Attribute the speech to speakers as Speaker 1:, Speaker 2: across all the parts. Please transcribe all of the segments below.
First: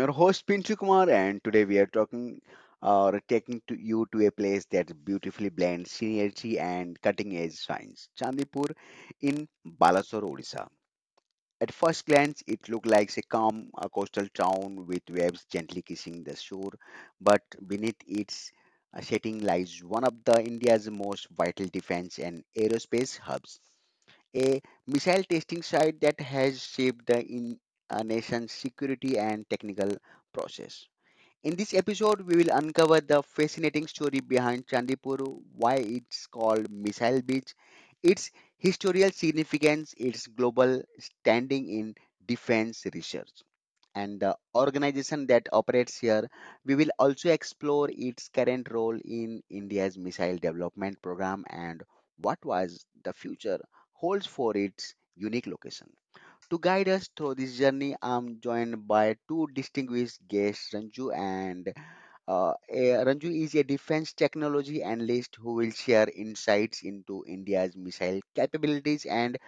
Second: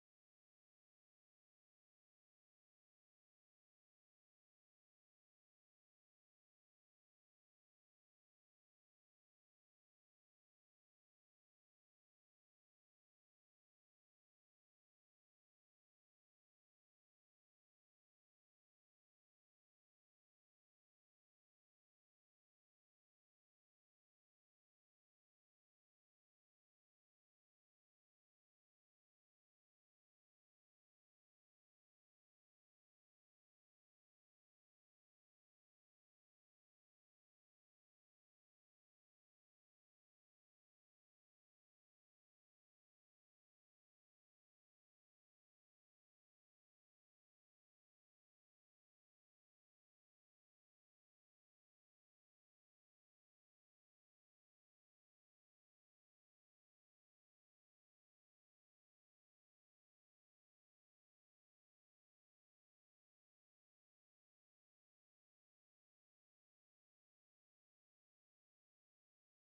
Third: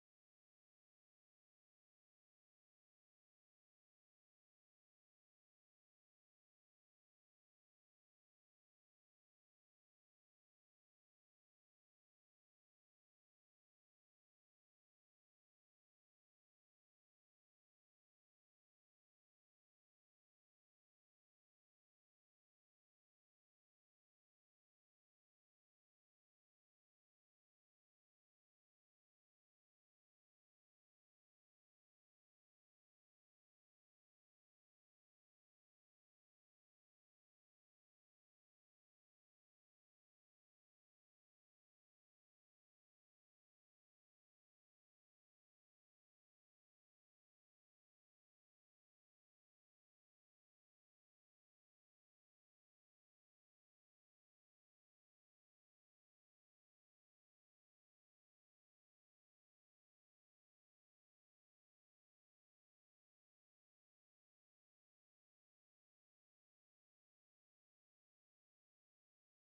Speaker 1: your host Pinchu Kumar, and today we are talking or taking to you to a place that beautifully blends synergy and cutting-edge science. Chandipur in Balasore, Odisha. At first glance, it looked like a calm coastal town with waves gently kissing the shore, but beneath its setting lies one of the India's most vital defense and aerospace hubs a missile testing site that has shaped the in a nation's security and technical process. In this episode, we will uncover the fascinating story behind Chandipur, why it's called Missile Beach, its historical significance, its global standing in defense research and the organization that operates here. We will also explore its current role in India's missile development program and what was the future holds for its unique location. To guide us through this journey, I'm joined by two distinguished guests, Ranju and Ranju is a defense technology analyst who will share insights into India's missile capabilities and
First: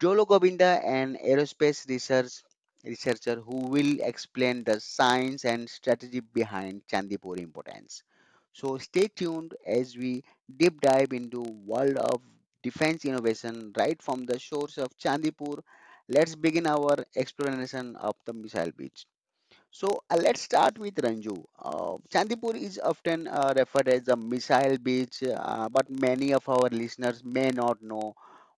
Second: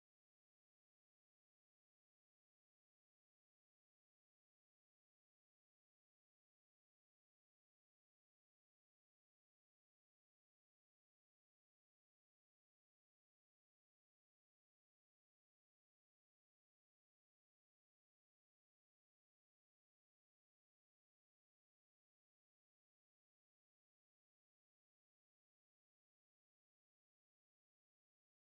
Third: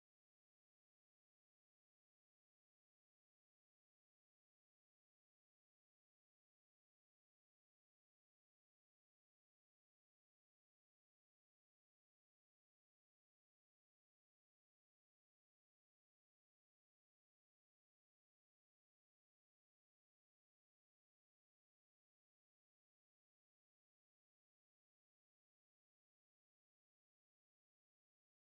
Speaker 1: Jolo Govinda, an aerospace researcher who will explain the science and strategy behind Chandipur importance. So stay tuned as we deep dive into world of defense innovation right from the shores of Chandipur. Let's begin our exploration of the missile beach. So let's start with Ranju. Chandipur is often referred as a missile beach, but many of our listeners may not know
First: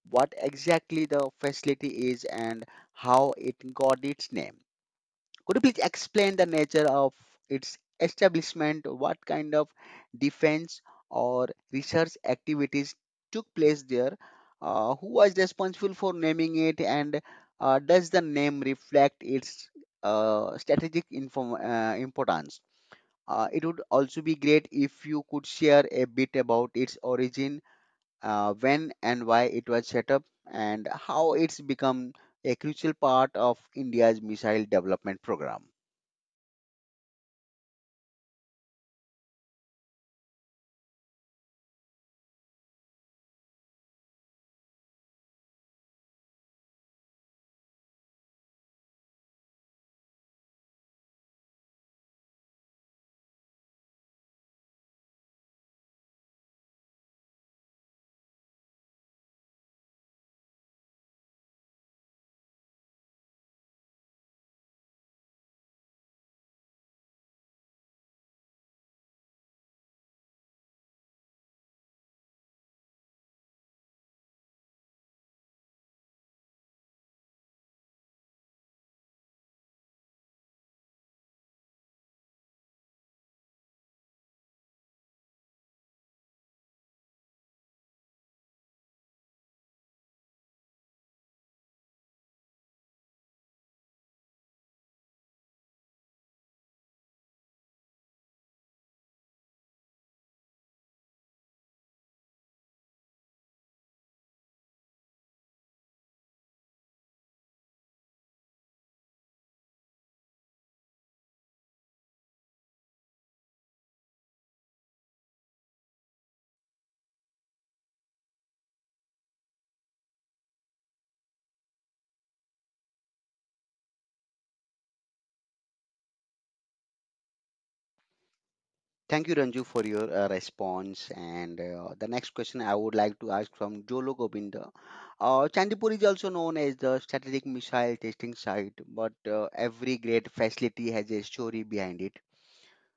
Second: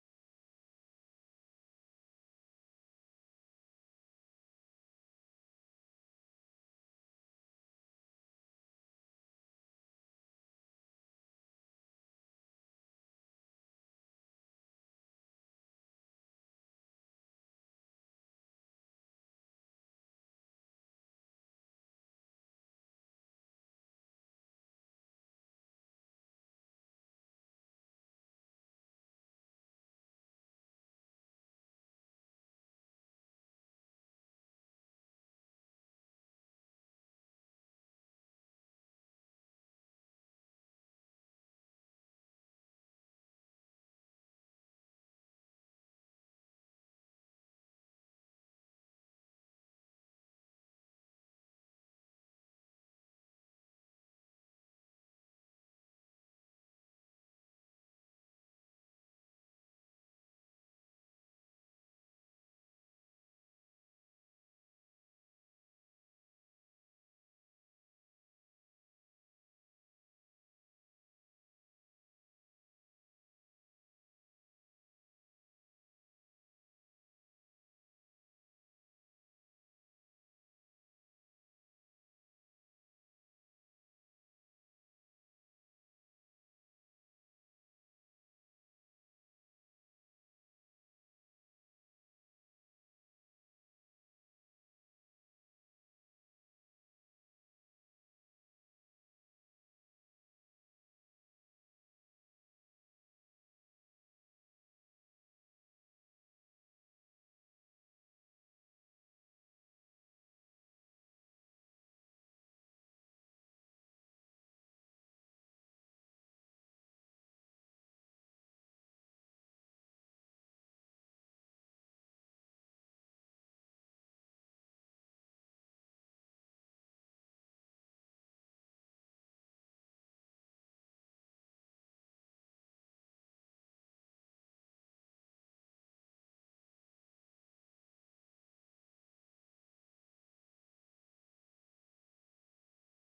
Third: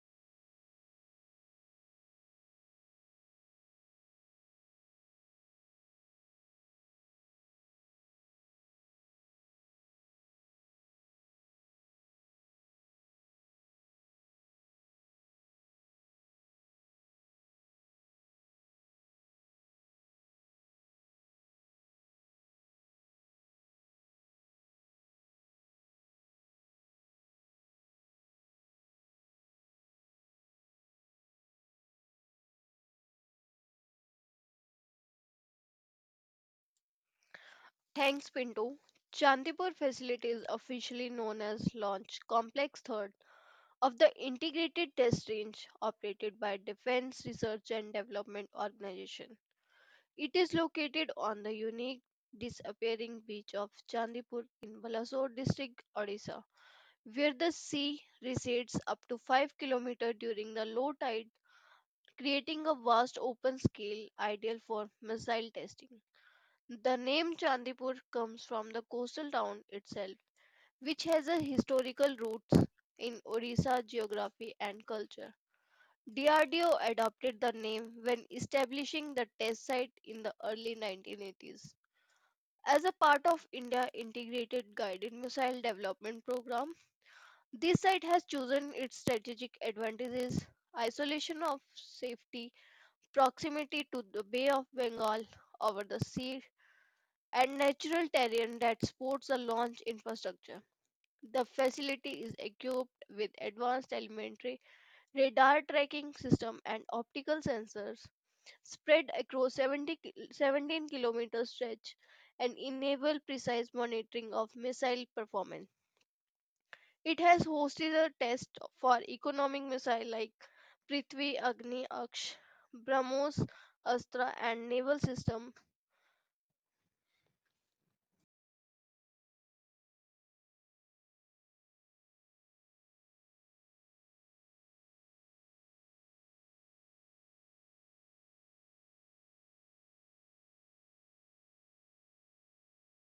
Speaker 1: what exactly the facility is and how it got its name. Could you please explain the nature of its establishment? What kind of defense or research activities took place there? Who was responsible for naming it? And does the name reflect its importance? It would also be great if you could share a bit about its origin, when and why it was set up, and how it's become a crucial part of India's missile development program.
Speaker 2: Thanks, Pinto. Chandipur facility is officially known as Launch Complex 3rd of the Integrated Test Range, operated by Defense Research and Development Organization. It is located on the unique disappearing beach of Chandipur in Balasore district, Odisha, where the sea recedes up to 5 km during the low tide, creating a vast open scale ideal for missile testing. The name Chandipur comes from the coastal town itself, which has a historical roots in Orissa geography and culture. DRDO adopted the name when establishing the test site in the early 1980s. As a part of India Integrated Guided Missile Development Program, this site has chosen its strategic advantages, isolation of safety, proximity to the Bay of Bengal over the sea, and natural terrain that supports a launch infrastructure. The facility is equipped with advanced elementary radar tracking system and optical sensors spread across 17-kilometer stretch and enable precise monitoring of missile performance. It has hosted a test for economic missiles like Prithvi, Agni, Aksh, BrahMos, Astra and naval system.
Speaker 1: Thank you, Ranju, for your response. And the next question I would like to ask from Jolo Gobinda. Chandipur is also known as the strategic missile testing site, but every great facility has a story behind it.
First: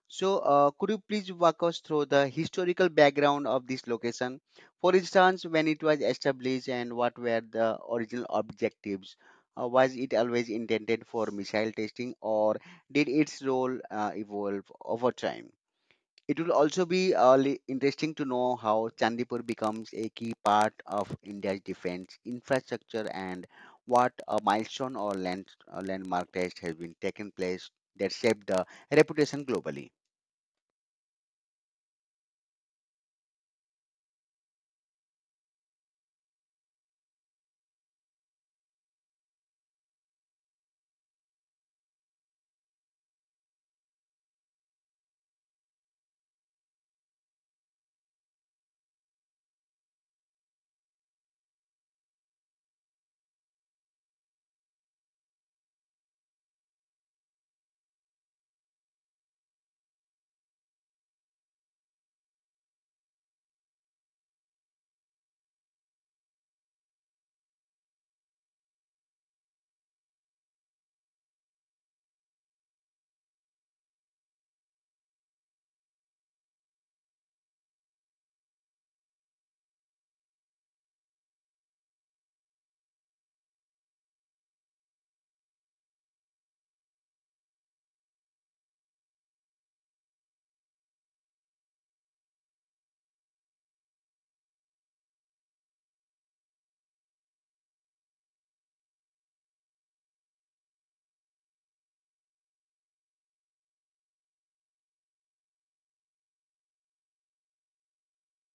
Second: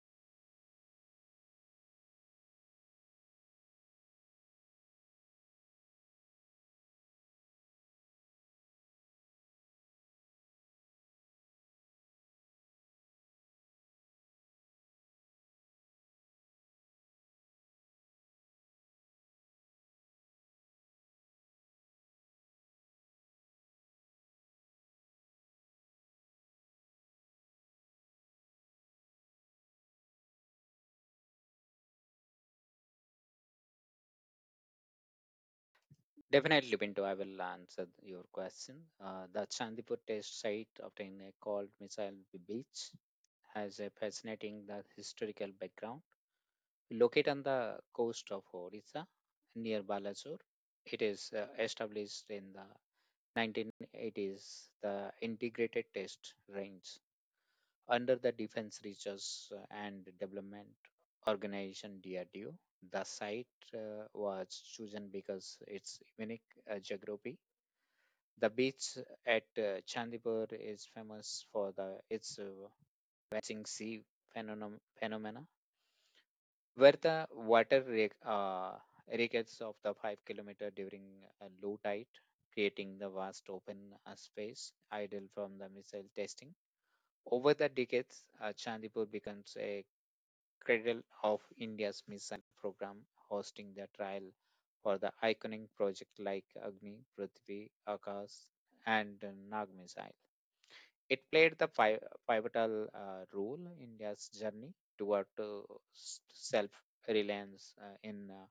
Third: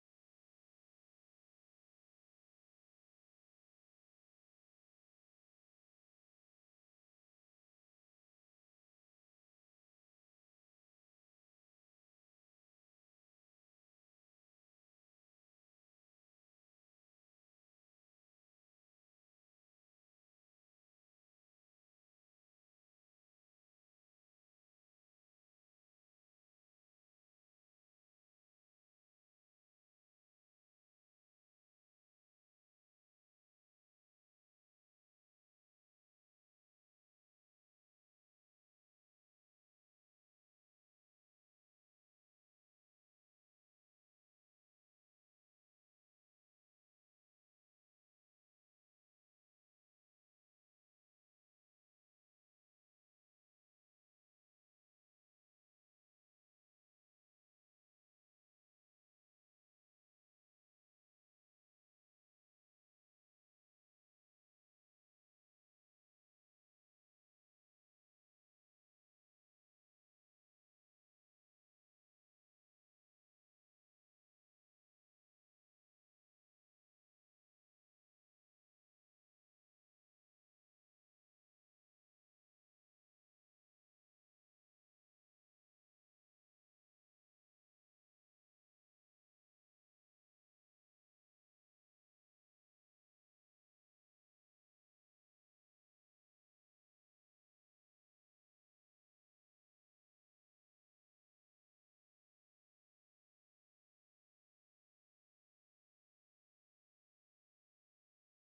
Speaker 1: So, could you please walk us through the historical background of this location? For instance, when it was established and what were the original objectives? Was it always intended for missile testing, or did its role evolve over time? It will also be interesting to know how Chandipur becomes a key part of India's defense infrastructure and what a milestone or landmark test has been taken place that shaped the reputation globally.
Speaker 3: Definitely, Pinto, I will answer your question. The Chandipur test site obtained a called Missile Beach has a fascinating the historical background. Located on the coast of Orissa near Balasore, it is established in the 1980s, the Integrated Test Range under the Defense Research and Development Organization DRDO. The site was chosen because its unique geography, the beach at Chandipur is famous for the its waxing sea phenomenon, phenomena, where the water rickets of the 5 kilometer during low tide, creating the vast open space ideal from the missile testing. Over the decades, Chandipur becomes a cradle of India's missile program, hosting the trial for the iconic project like Agni, Prithvi, Akash, and Nag missile. It played the pivotal role in India's journey toward self reliance in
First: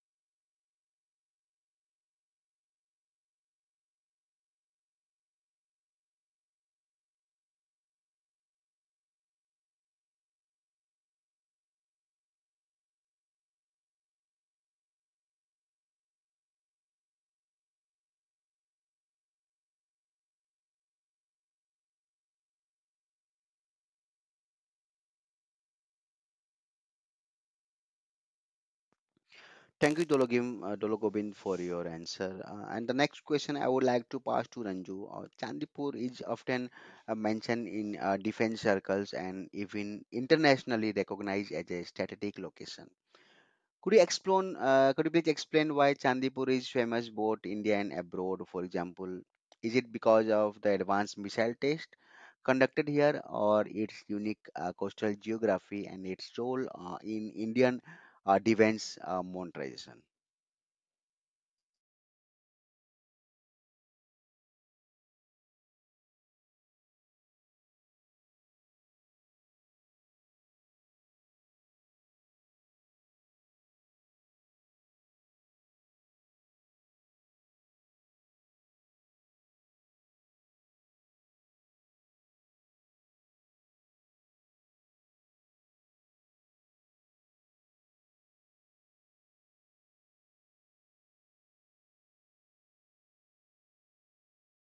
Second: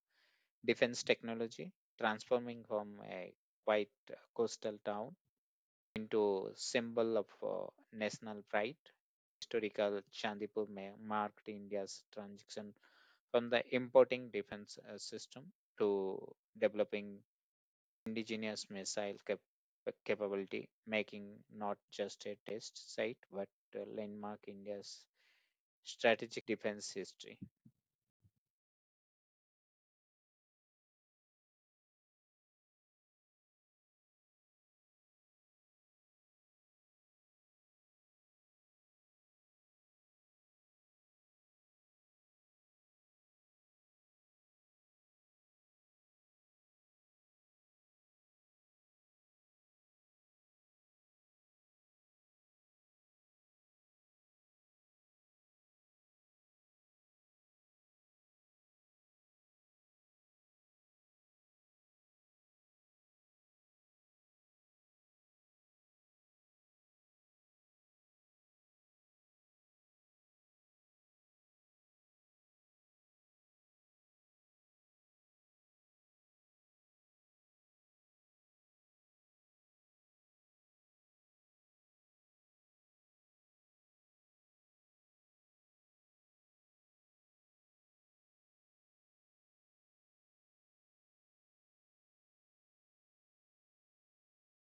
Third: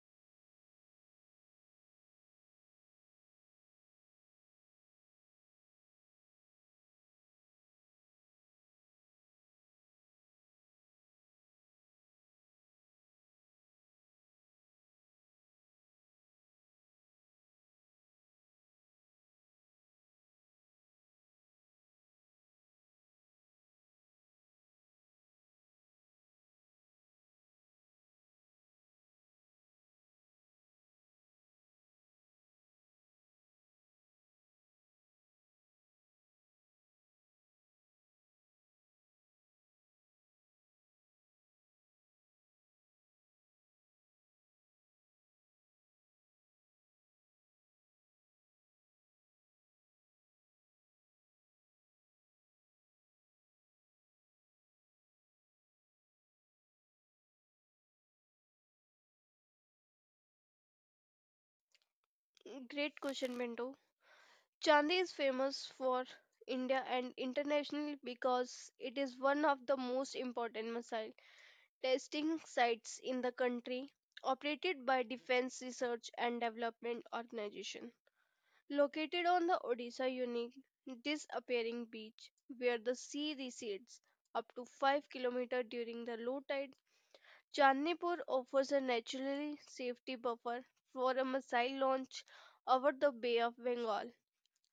Speaker 3: defense technology, transforming from a quiet coastal town into symbol of national pride. Historical Chandipur marked India's transition from the importing defense system to developing indigenous missile capability, making not just a test site but a landmark India's strategic defense history.
Speaker 1: Thank you, Dologim, Dologobind, for your answer. And the next question I would like to pass to Ranju. Chandipur is often mentioned in defense circles and even internationally recognized as a strategic location. Could you explain? Could you please explain why Chandipur is famous both India and abroad? For example, is it because of the advanced missile test conducted here, or its unique coastal geography and its role in Indian defense modernization?
Speaker 2: Great question, Mendo. Chandi is famous for India and internationally because it is one of the most important missile testing sites in the country, operated by Defense Research and Development Organization. Located on the Odisha unique disappearing beach, where the sea recedes up to 5 km during the low tide, Chandnipur offers a naturally safety buffer for a missile launch over the Bay of Bengal.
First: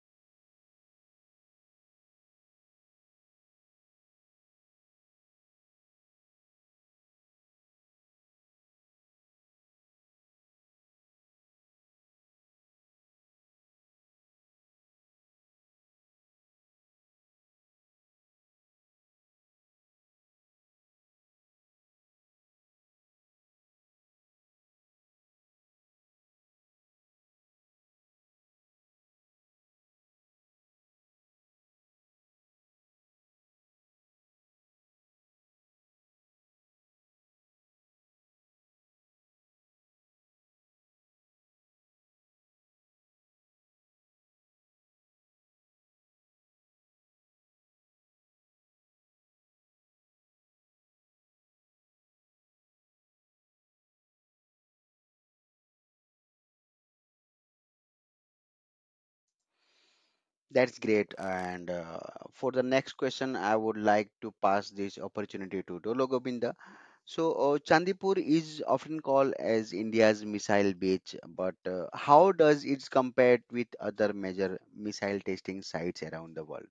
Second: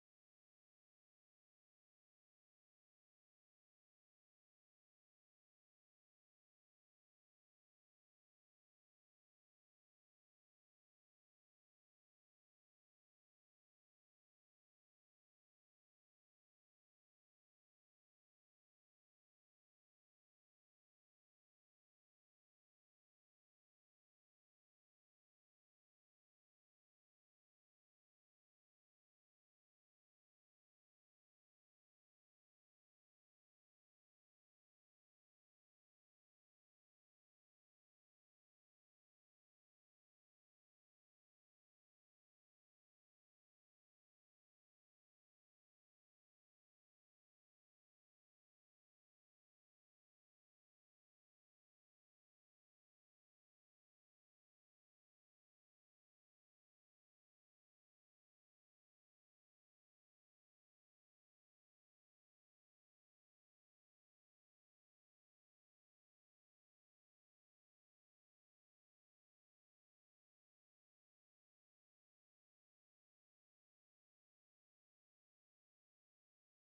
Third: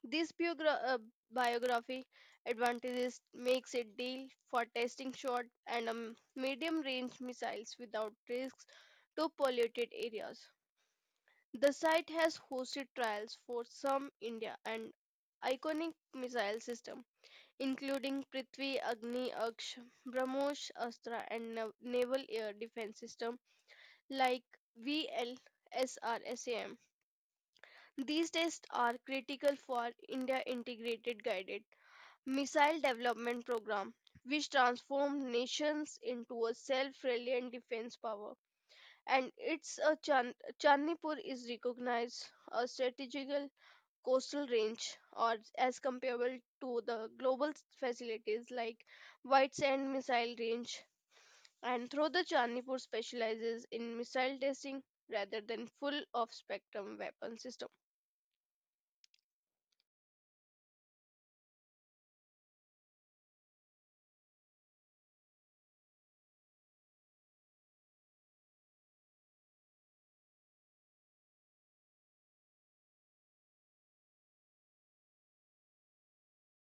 Speaker 2: This biography advantages makes it deal for testing short and medium range missiles without risks to polluted areas. The site has hosted trials for some India and iconic missile system including Prithvi, Agni, Aksh, BrahMos, Astra and Naval Air Defense System like VLSRSAM. These tests are critical for India integrated guided Missile Development Program, which transformed nations into a self-reliant defense power. And it's a Chan- Chandnipur is recognized a strategical coastal range, or as comparable to the global facilities like White Sand Missile Range. And through the Chandnipur specializes in missile testing rather than full of spectrum weapon system.
Speaker 1: That's great. And for the next question, I would like to pass this opportunity to Dolo Govinda. So, Chandipur is often called as India's missile beach, but how does it compare with other major missile testing sites around the world?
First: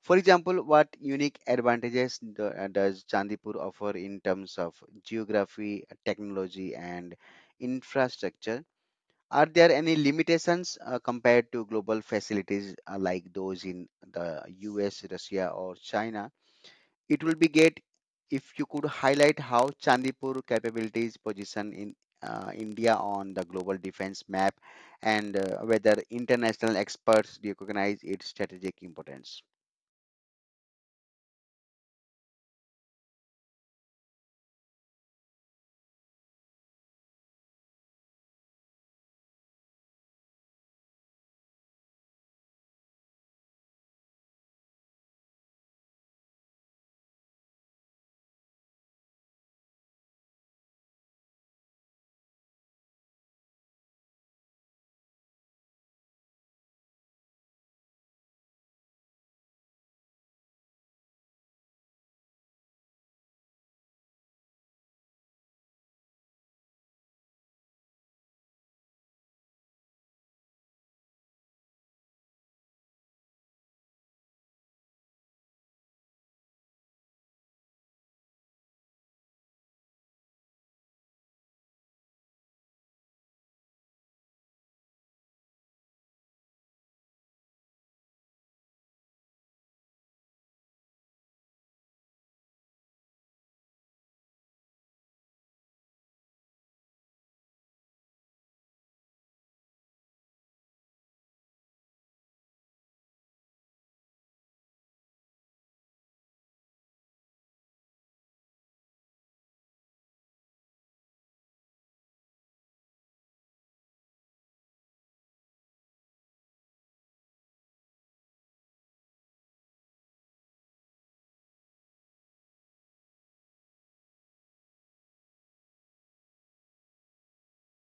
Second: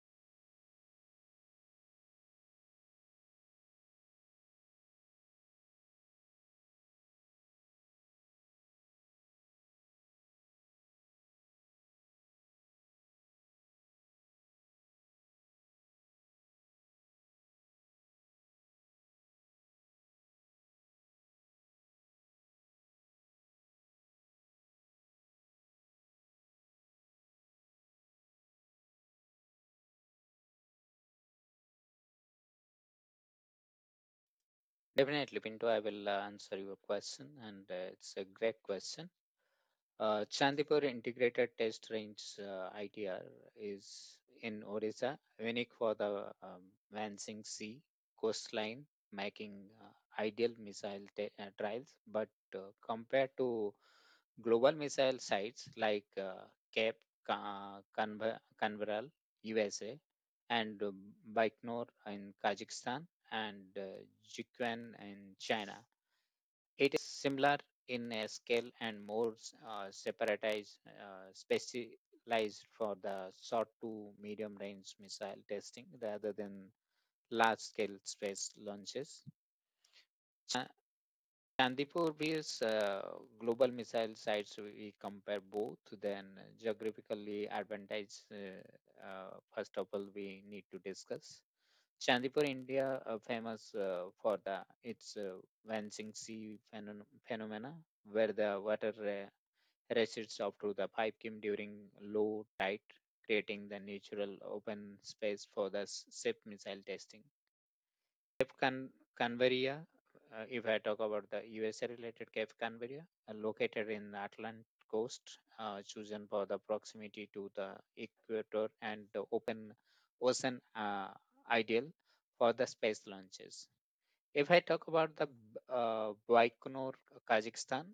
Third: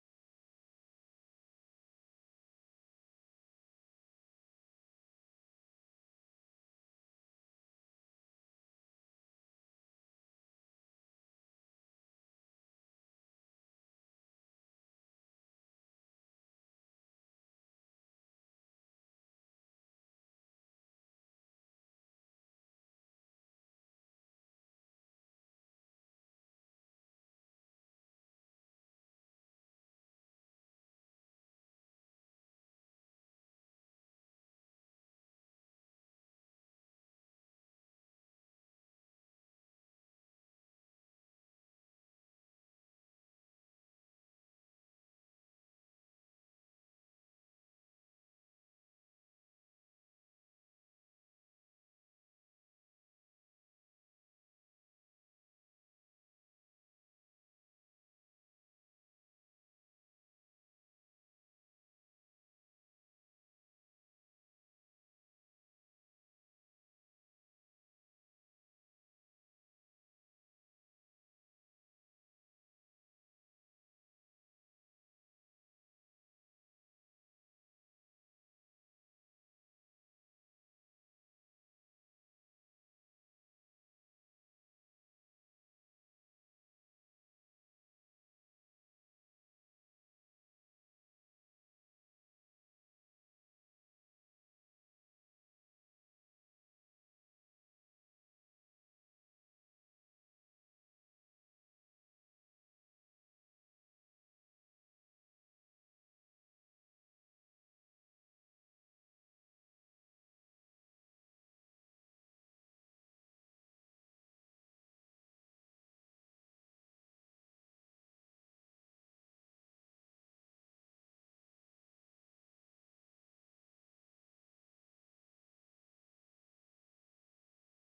Speaker 1: For example, what unique advantages does Chandipur offer in terms of geography, technology, and infrastructure? Are there any limitations compared to global facilities like those in the US, Russia, or China? It will be great if you could highlight how Chandipur capabilities position in India on the global defense map and whether international experts recognize its strategic importance.
Speaker 3: Definitely, Pinto, I will answer your question, and it's a great question. Chandipur Integrated Test Range, ITR, is in Odisha, unique for the Lansing Sea coastline, making ideal missile trials. But uh, compared to global missile sites like Cape Canaveral, USA, and Baikonur in Kazakhstan, and Jiquan in China. It is similar in a scale and more specialized for the short to medium range missile testing rather than large scale space launches. Chandipur bears global missile sites. We compare both, then geographically advantage. First of all, we need to discuss Chandipur, India, famous for the its Vansing Sea phenomena, where the water rushes up to the 5 km during low tide, creating the natural open space for the safe missile testing. Cape Canaveral, if I talk about the USA related Cape Canaveral, located in the Atlantic coast, chosen for the proximity to the equator and the open ocean, ideal for the space launches. If I talk about the Baikonur, Kazakhstan,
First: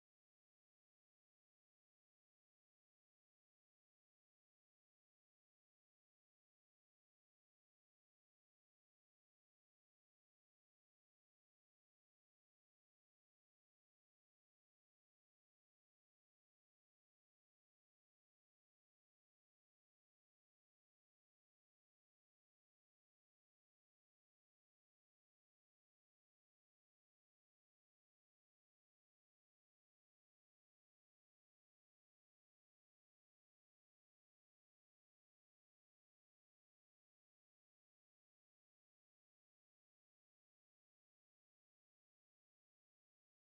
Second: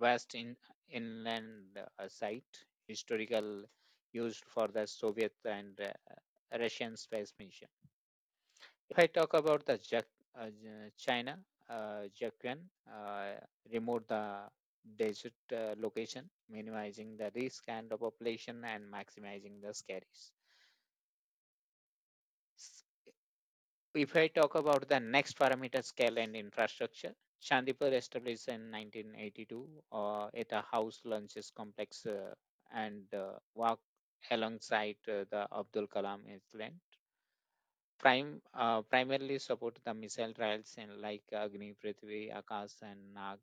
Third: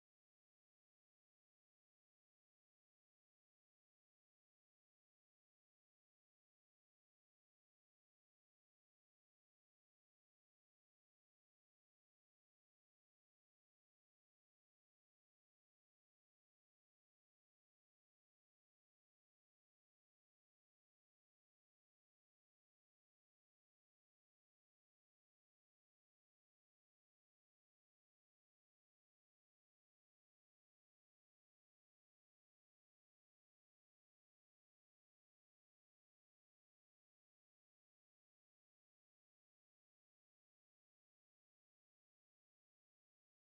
Speaker 3: vast inland site, historical used for the Soviet and Russian space mission. If I talk about the China, Jaquan uh, removed the desert location, minimizing the risk and the population and maximizing the scaries. S- If I talk about the next parameter, scale and infrastructure, Chandipur established in 1982 at a house lunches complex and walk alongside the Abdul Kalam Island. Prime Primarily support the missile trials in like Agni, Prithvi, Akash, and Nag.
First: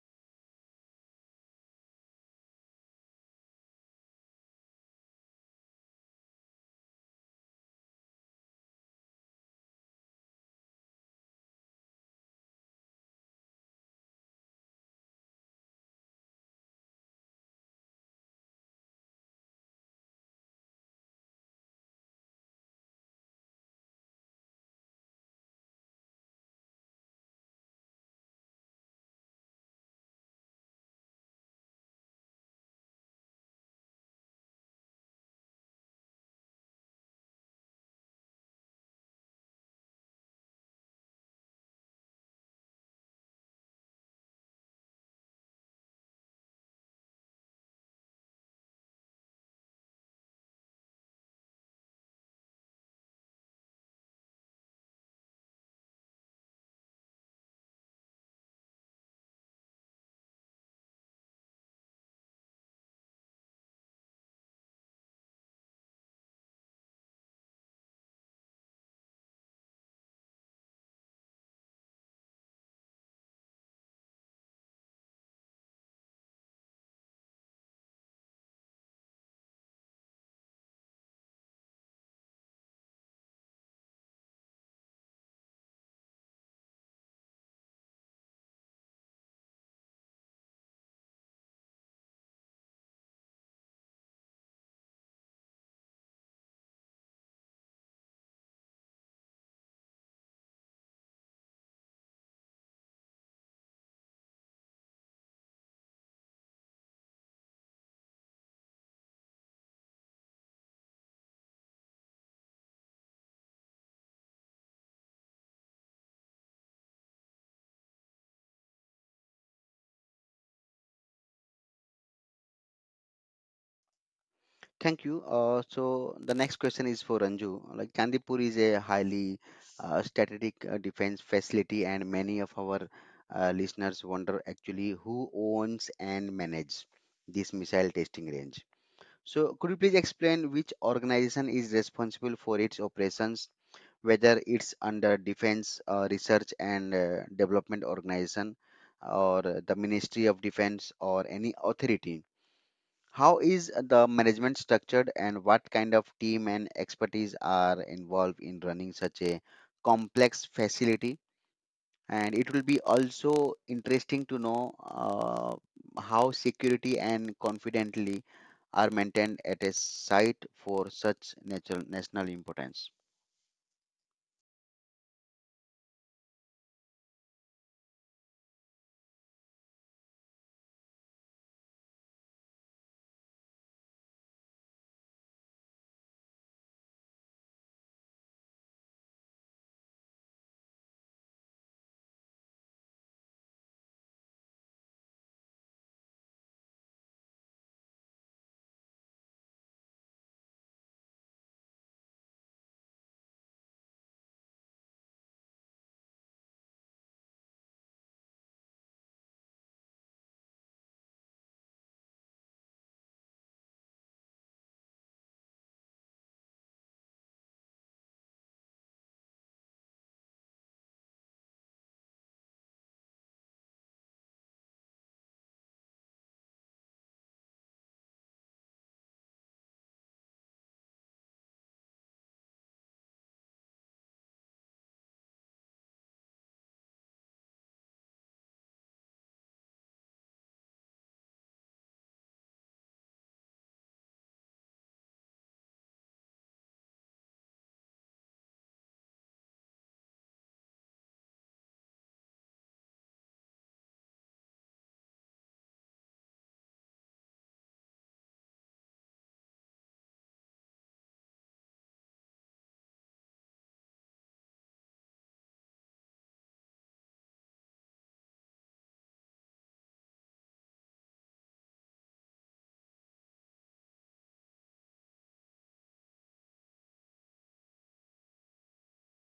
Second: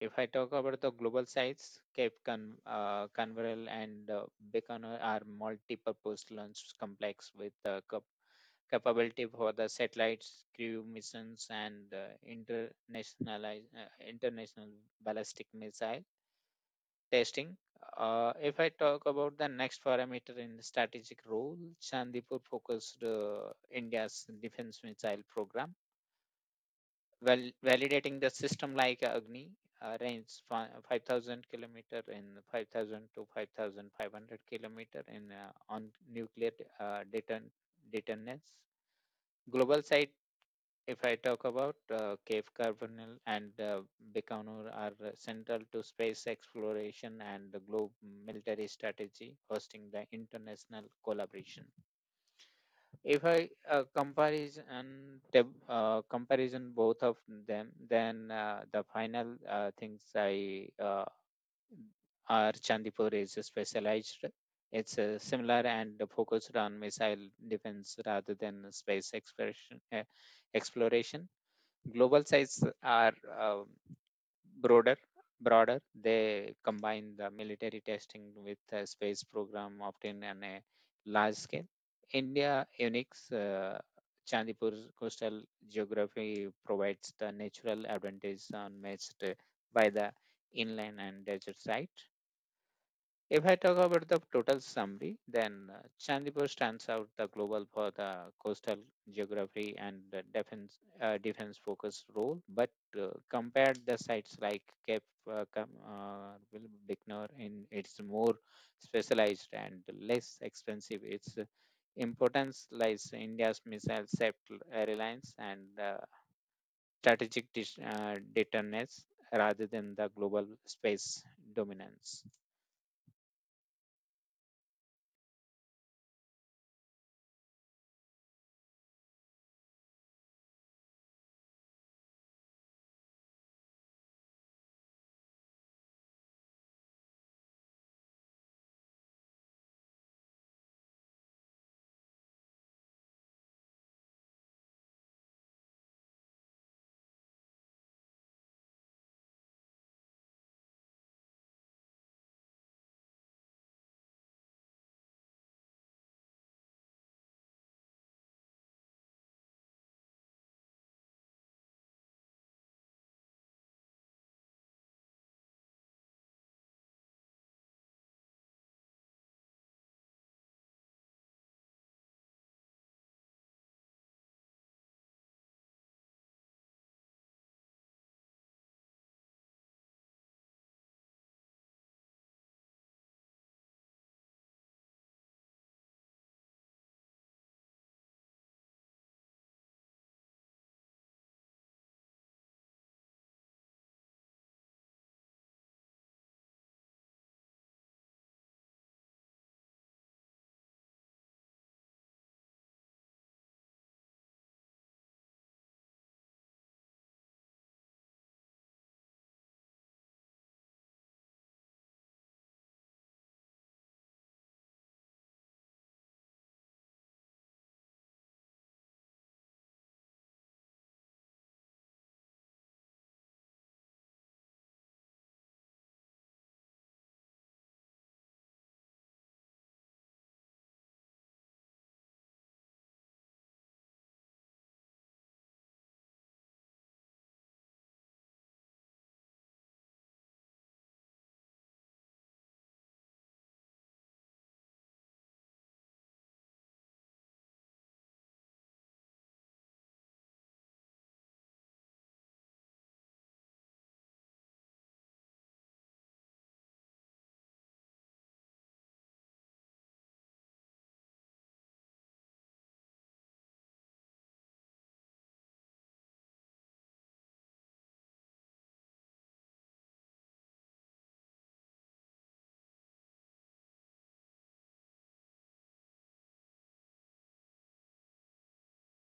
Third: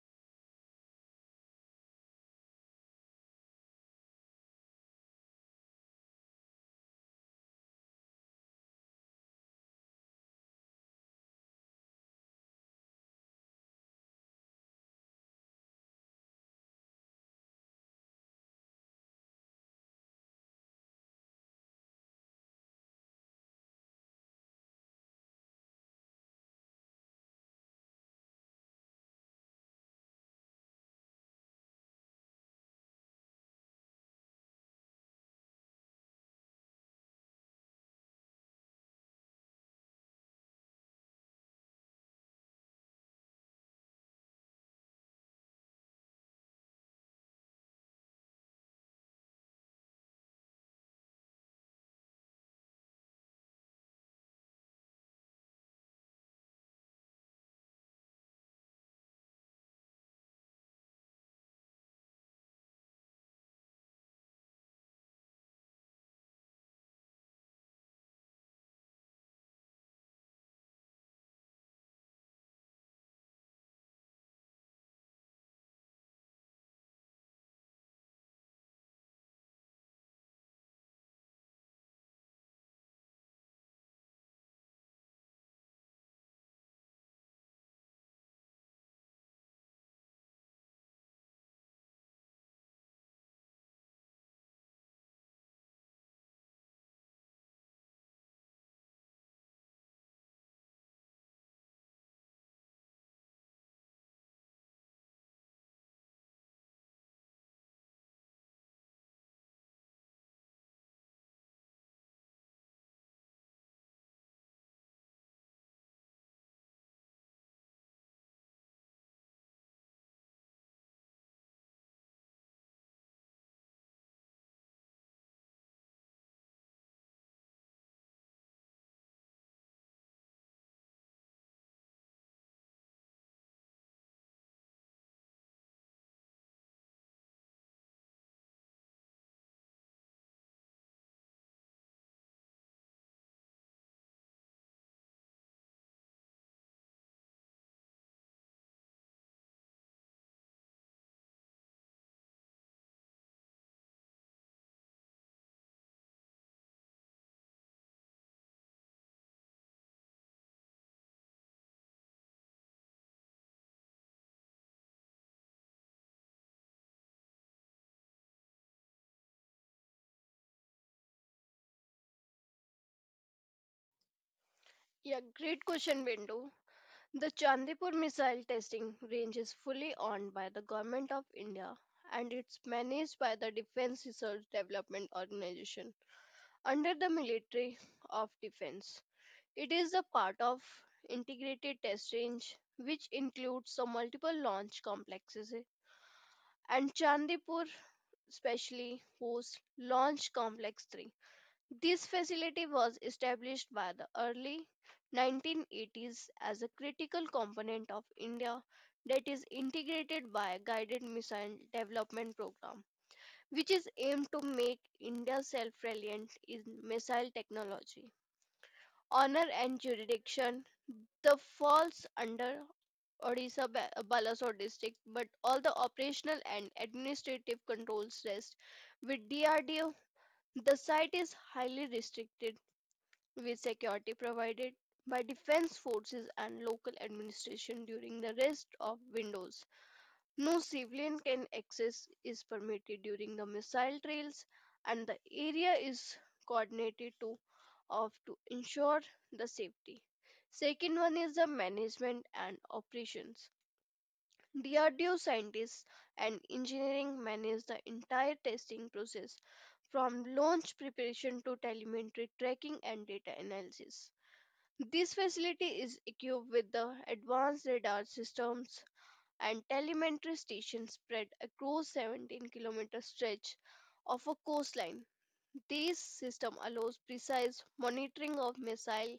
Speaker 3: If I talk about the global sites, Cape Canaveral and Baikonur are multi-purpose launch complex with capability for the satellites, crew missions, and international ballistic missile testing. If I talk about the next parameter in the strategic role, Chandipur focused India's defense missile program, well, validating the system like Agni, range 5,000 kilometer and 5,000 to 5,500 kilometer in on nuclear uh, deton- detonants. Global site if I talk about Cave Carbonyl and Baikonur are central to space exploration and the globe military strategy, hosting the international collaboration. If I comparison both of them, then the final things I are Chandipur is specialized. It's similar and focused on missile defense rather than space exploration. Exploration Global sites are um, broader broader. They combine the military testing with the space program often on a large scale. India unique Chandipur coastal geography provides the natural advantage unmatched by the inland and desert site. If I talk about the total summary, then Chandipur stands out the global for the coastal geography and the defense focus role. But uh, compared the sites like Cape will Bicknor in it's more specialized and less expensive. Its importance lies in India's missile self reliance and strategic deterrence rather than the global space dominance.
Speaker 1: Thank you. So the next question is for Ranju. Like Candipur is a highly strategic defense facility, and many of our listeners wonder actually who owns and manages this missile testing range. So could you please explain which organization is responsible for its operations, whether it's under Defense Research and Development Organization or the Ministry of Defense or any authority? How is the management structured and what kind of team and expertise are involved in running such a complex facility? And it will be also interesting to know how security and confidently are maintained at a site for such natural national importance.
Speaker 2: Yeah, great question, Bindu. The Chandipur missile testing range is fully owned by the Government of India and it's managed by the Defense Research Development Organization under the Military of Defense. It is a part of integrated test range which includes the multiple launch complexes, and Chandipur specially hosts Launch Complex 3. This facility was established by the early 1980s as a critical component of India that is integrated by a guided missile development program which is aimed to make India self-reliant in missile technology. Honor and jurisdiction the falls under Odisha Balasore district, but all the operational and administrative controls rest with DRDO. The site is highly restricted with security provided by defense forces and local administration during the rest of windows. No civilian can access is permitted during the missile trails and the area is coordinated to of to ensure the safety. Second one is the management and operations. DRDO scientists and engineering manage the entire testing process from launch preparation to telemetry tracking and data analysis. This facility is equipped with the advanced radar systems and telemetry stations spread across 17-kilometer stretch of a coastline. This system allows precise monitoring of missile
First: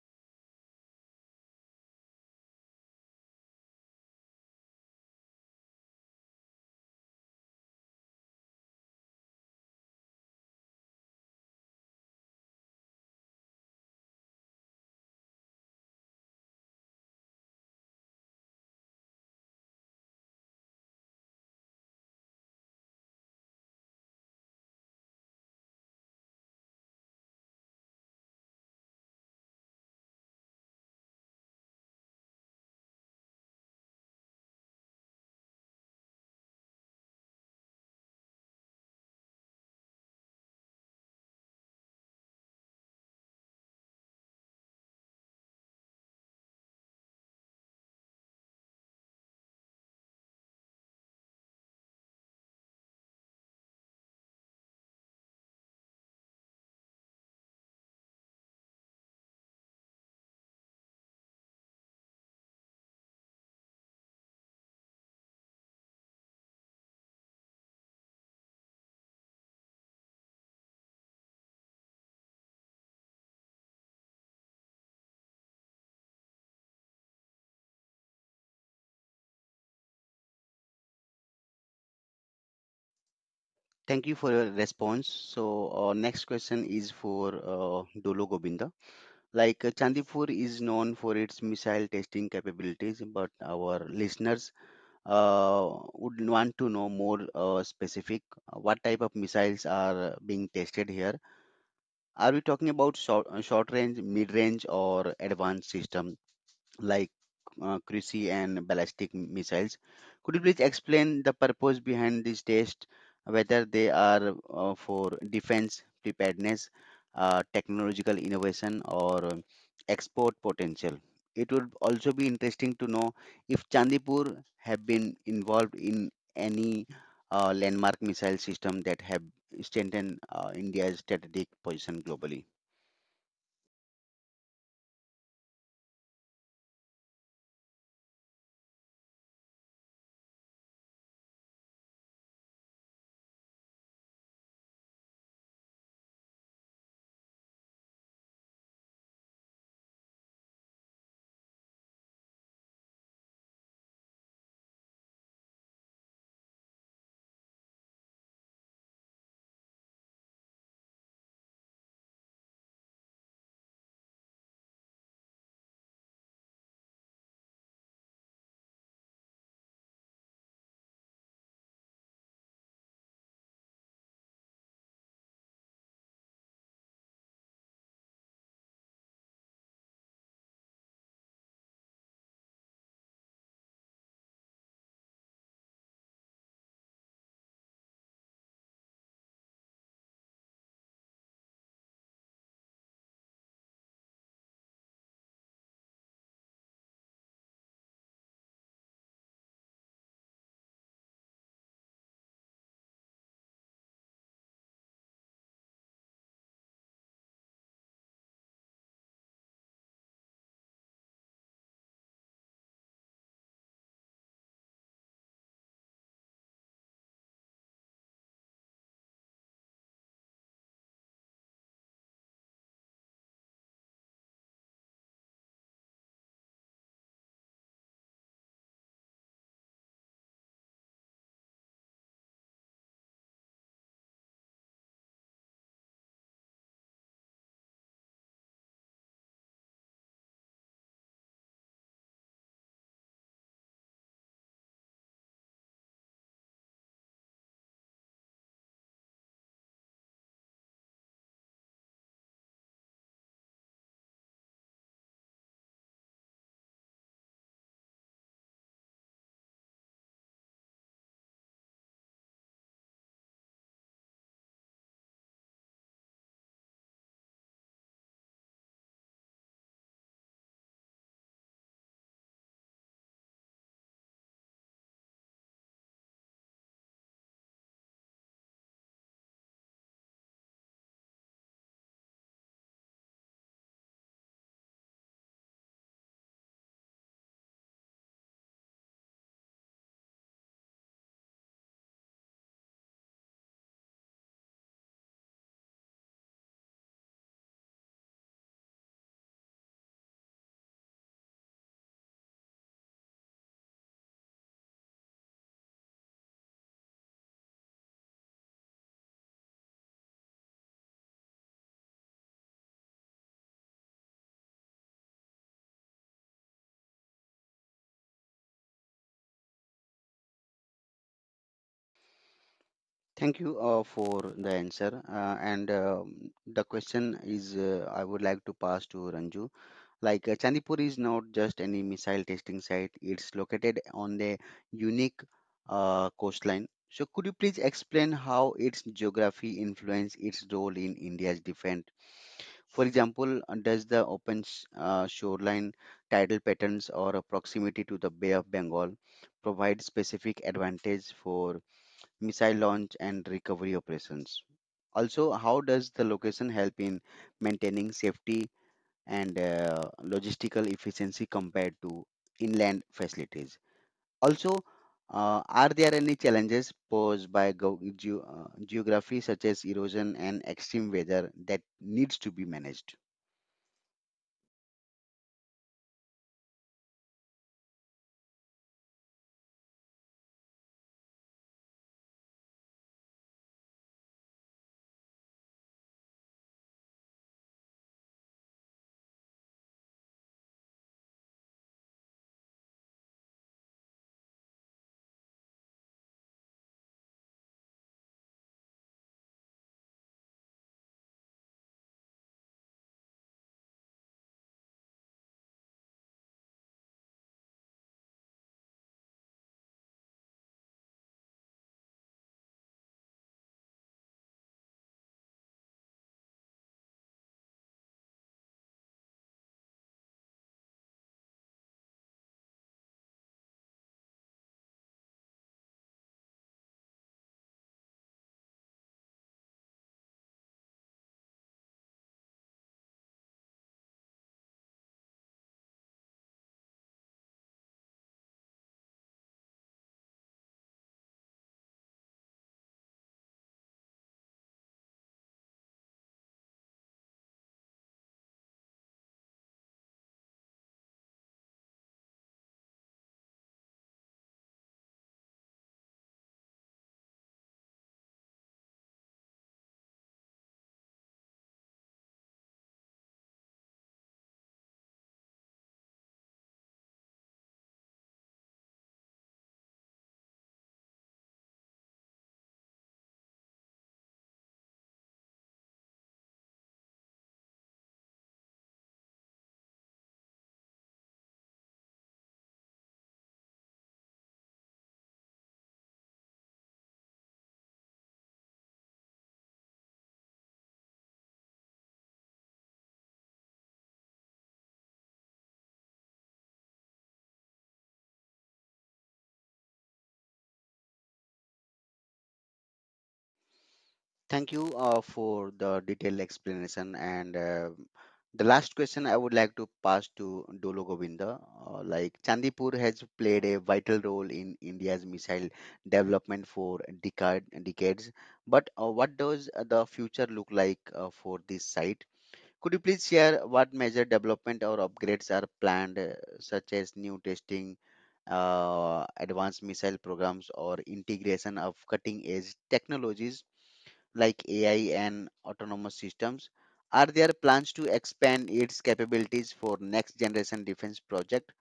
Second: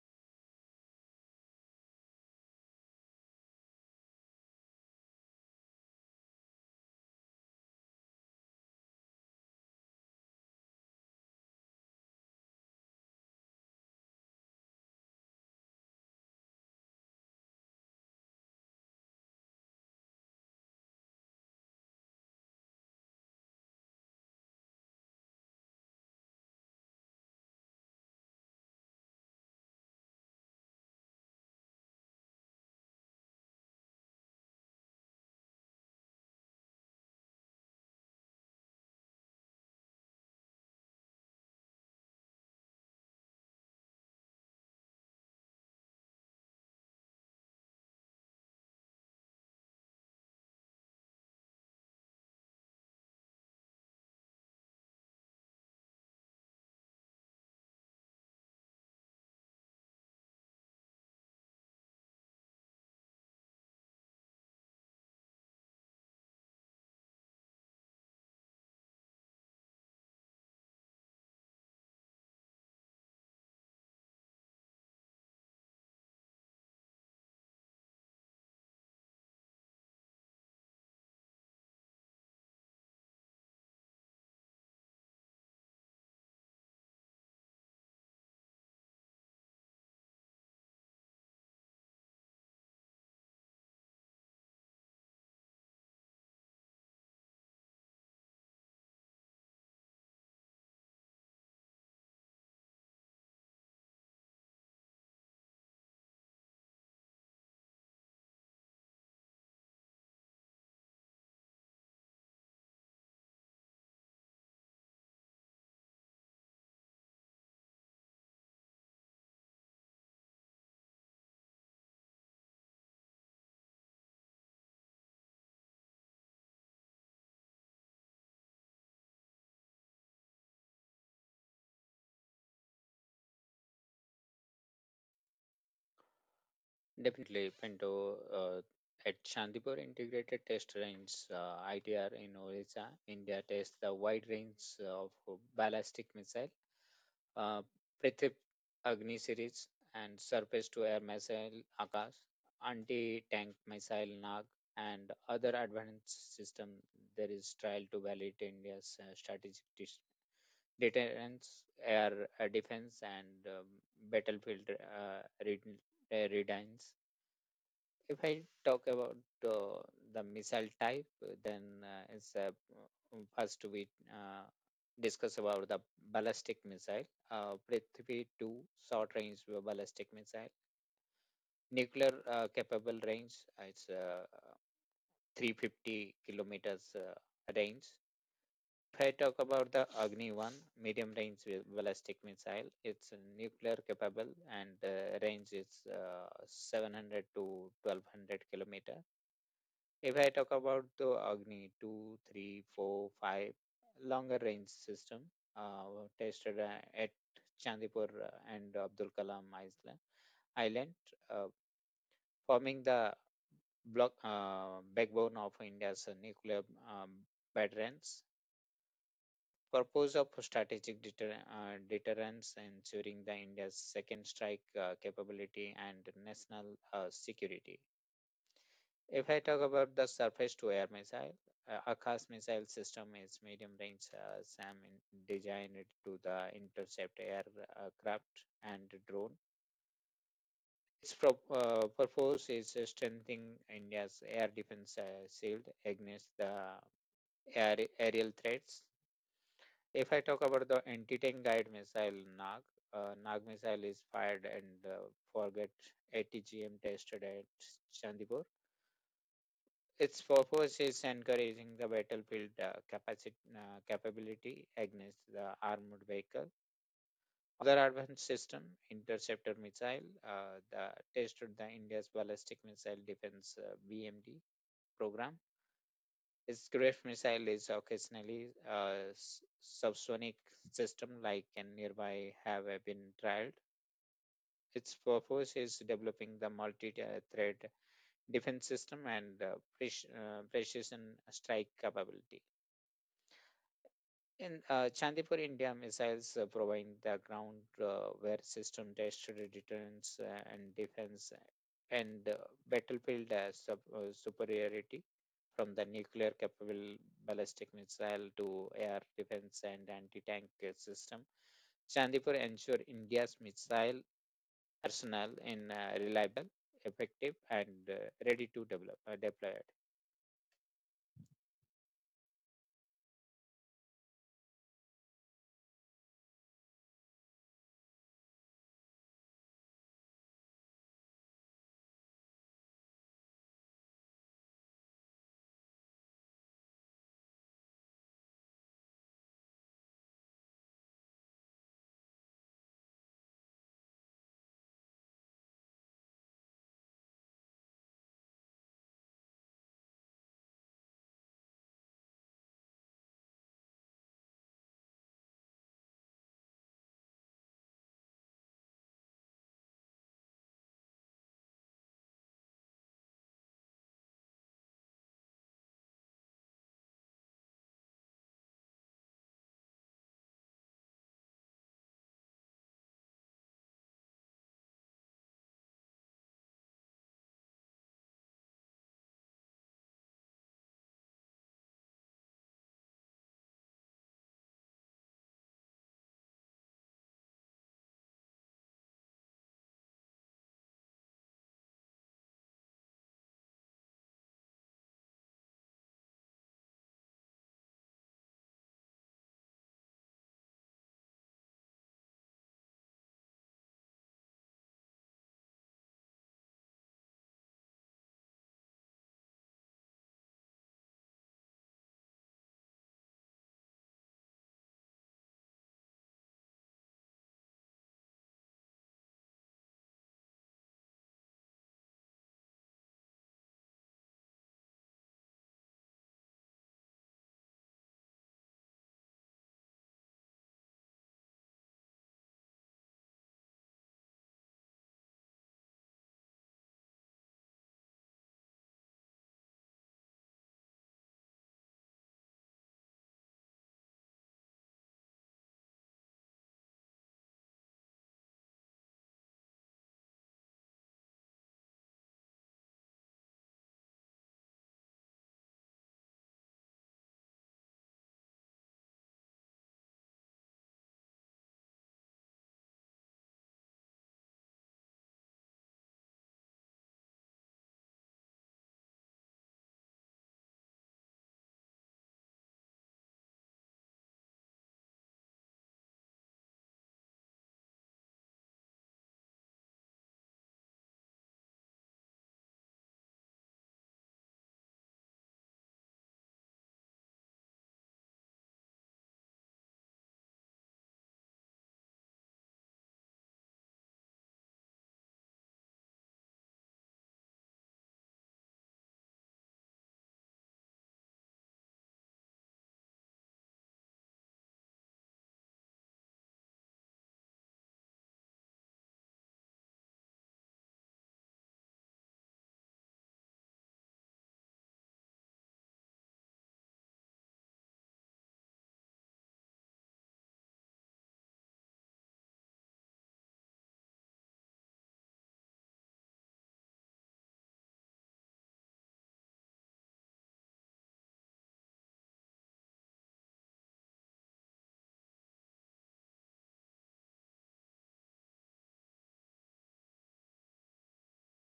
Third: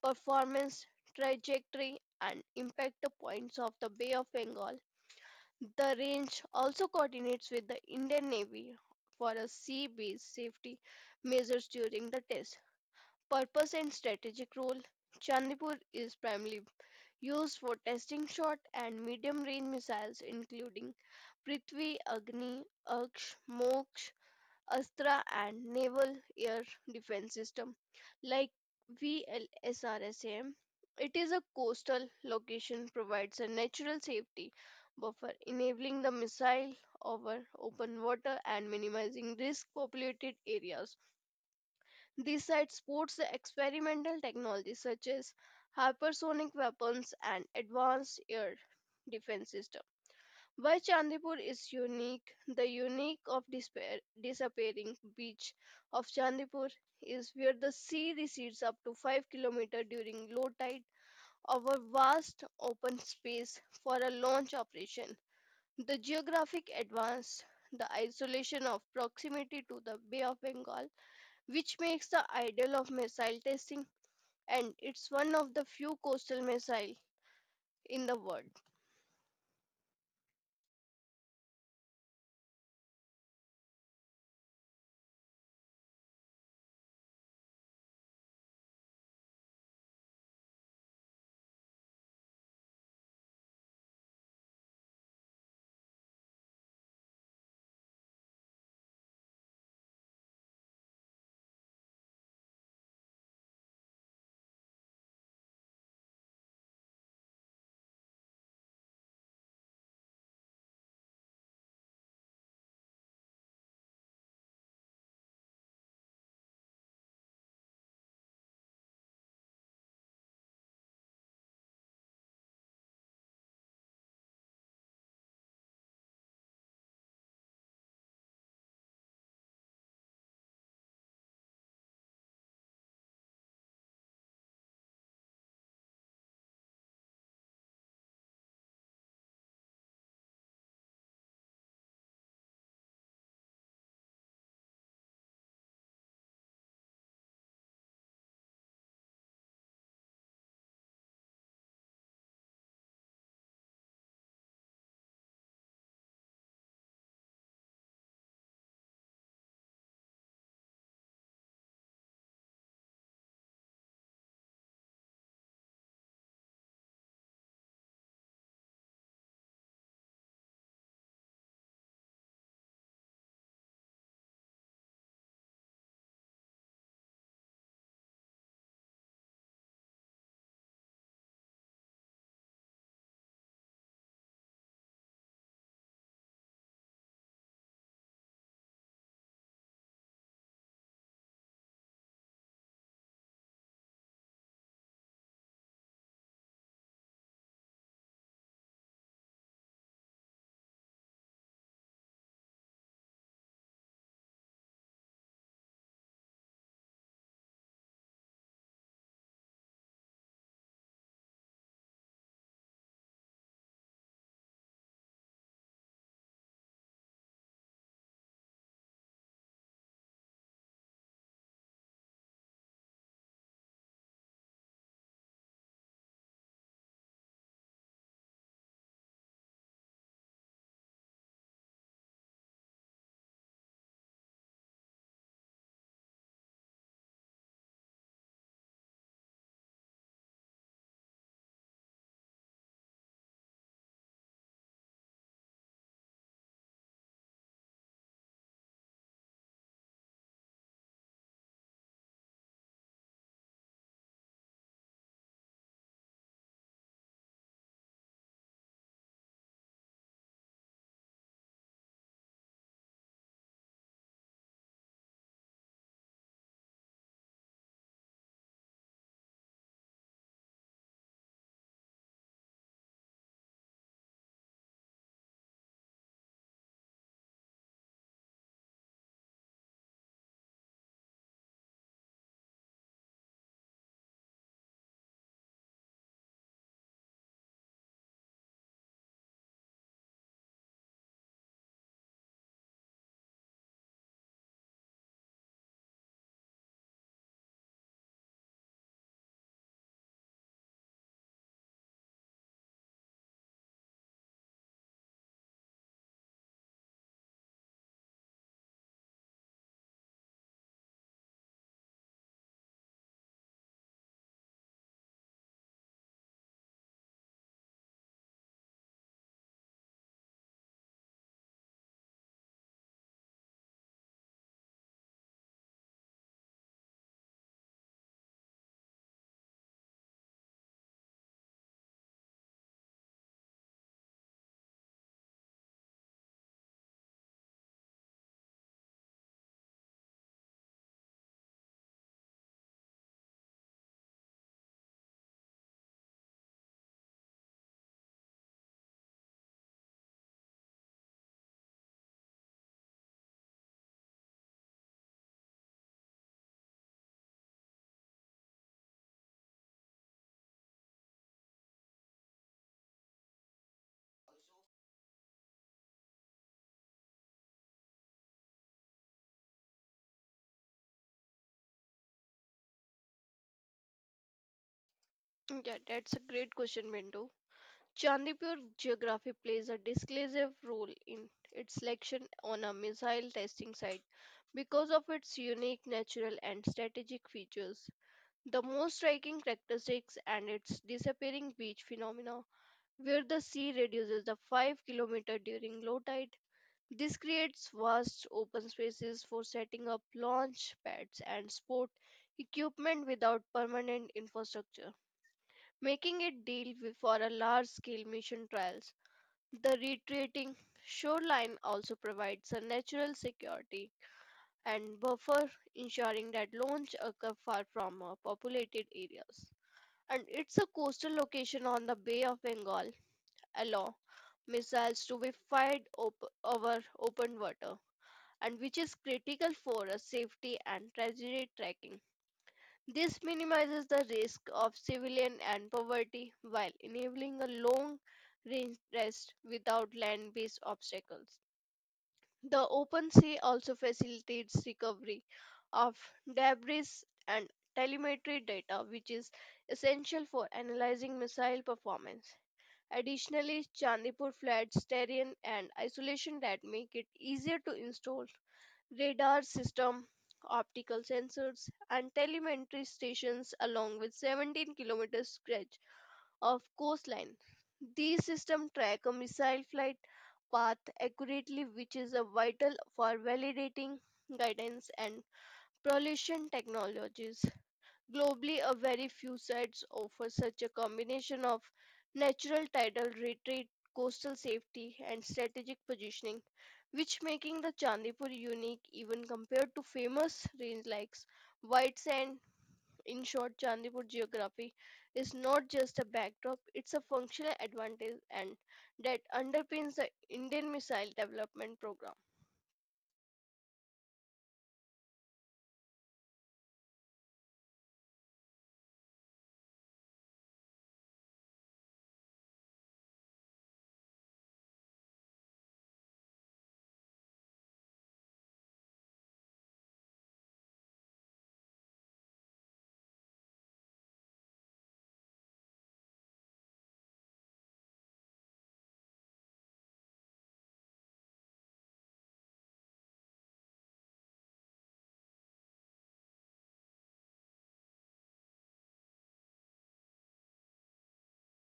Speaker 2: performance, trajectory, and impact points of the Bay of Bengal. The range also coordinates with the Indian Navy for a sea-based safety measures during the test. Purpose and strategic role: Chandipur is primarily used for testing short and medium range missiles including Prithvi, Agni, Aksh, Moksh, Astra and Naval Air Defense System like VLSRSAM. It is a coastal location provides a natural safety buffer enabling the missile over open water and minimizing risk populated areas. This site supports the experimental technologies such as hypersonic weapons and advanced air defense system. Why Chandipur is unique? The disappearing beach of Chandipur is where the sea recedes up to 5 km during low tide over vast open space for a launch operation. The geographic advance, the isolation of proximity to the Bay of Bengal which makes the ideal of missile testing, and it's one of the few coastal missile in the world.
Speaker 1: Thank you for your response. So, next question is for Dolo Gobinda. Like Chandipur is known for its missile testing capabilities, but our listeners would want to know more specific. What type of missiles are being tested here? Are we talking about short range, mid range, or advanced system? Like cruise and ballistic missiles. Could you please explain the purpose behind these tests, whether they are for defense preparedness, technological innovation, or export potential? It would also be interesting to know if Chandipur have been involved in any landmark missile system that have strengthened India's strategic position globally.
Speaker 3: Definitely, Pinto. At Shantipur Integrated Test Range (ITR) in Odisha, India tests the wide range of ballistic missile, uh, Prithip Agni series, and surface-to-air missile Akash, anti-tank missile Nag, and other advanced system. There is trial to validate India's strategic deterrence, air defense, and battlefield readiness. If I talk about uh, the missile type, then it's first we uh, discuss about the ballistic missile, Prithvi 2 short range ballistic missile, nuclear capable range, it's 350 kilometers range. If I talk about the Agni 1 medium range ballistic missile, it's nuclear capable and range is 700 to 1200 kilometer. If I talk about the Agni 2, 3, 4, 5 longer range system uh, tested at Chandipur and Abdul Kalam Island, uh, forming the block backbone of India's nuclear um, deterrence. Purpose of strategic deterrence, ensuring the India's second strike capability and national security. If I talk about the surface-to-air missile, Akash missile system is medium-range SAM designed to the intercept aircraft and drone. Its purpose is strengthening India's air defense shield against the aerial threats. If I talk about the anti-tank guided missile NAG, NAG missile is fired and forget ATGM tested at Chandipur. Its purpose is encouraging the battlefield capability against the armored vehicle. Other advanced system, interceptor missile, the tested the India's ballistic missile defense BMD program. Its Gref missile is occasionally subsonic system like and nearby have been trialed. Its purpose is developing the multi-threat defense system and precision strike capability. In Chandipur, India, missiles provide the ground where system tested deterrence and defense and battlefield superiority from the nuclear capable ballistic missile to air defense and anti tank system. Chandipur ensure India's missile arsenal in reliable, effective, and ready to deploy.
Speaker 1: Thank you for the answer. And the question is, I would like to pass to Ranju. Like Chandipur is not just any missile testing site; it's located on the unique coastline. So, could you please explain how its geography influence its role in India's defense? For example, does the open shoreline tidal patterns or a proximity to the Bay of Bengal provide specific advantage for missile launch and recovery operations? Also, how does the location help in maintaining safety and logistical efficiency compared to inland facilities? Also, are there any challenges posed by geography such as erosion and extreme weather that needs to be managed?
Speaker 2: Yeah, that's a great question, Bindu. Chandipur geography plays a decisive role in its selection on a missile testing site because of its unique natural and strategic features. The most striking characteristics and its disappearing beach phenomena, where the sea reduces the 5-kilometer during low tide. This creates vast open spaces for setting up launch pads and sport equipment without permanent infrastructure, making it deal with for a large scale mission trials. The retreating shoreline also provides a natural security and buffer, ensuring that launch occur far from populated areas. And it's a coastal location on the Bay of Bengal, allow missiles to be fired over open water and which is critical for a safety and tragedy tracking. This minimizes the risk of civilian and poverty while enabling a long range rest without land based obstacles. The open sea also facilitates recovery of debris and telemetry data, which is essential for analyzing missile performance. Additionally, Chandipur floods terrain and isolation that make it easier to install radar system, optical sensors, and telemetry stations along with 17 kilometers stretch of coastline. These systems track a missile flight path accurately, which is a vital for validating guidance and propulsion technologies. Globally, a very few sites offer such a combination of natural tidal retreat, coastal safety, and strategic positioning, which making the Chandipur unique even compared to famous range like White Sand. In short, Chandipur geography is not just a backdrop; it's a functional advantage, and that underpins the Indian Missile Development Program.
Speaker 1: Thank you for the detailed explanation. And the last question I would like to pass to Dolo Govinda. Like Chandipur has played a vital role in India's missile development for decades. But what does the future look like for this site? Could you please share what major development or upgrades are planned, such as new testing, advanced missile programs, or integration of cutting edge technologies? Like AI and autonomous systems? Are there plans to expand its capabilities for next generation defense project,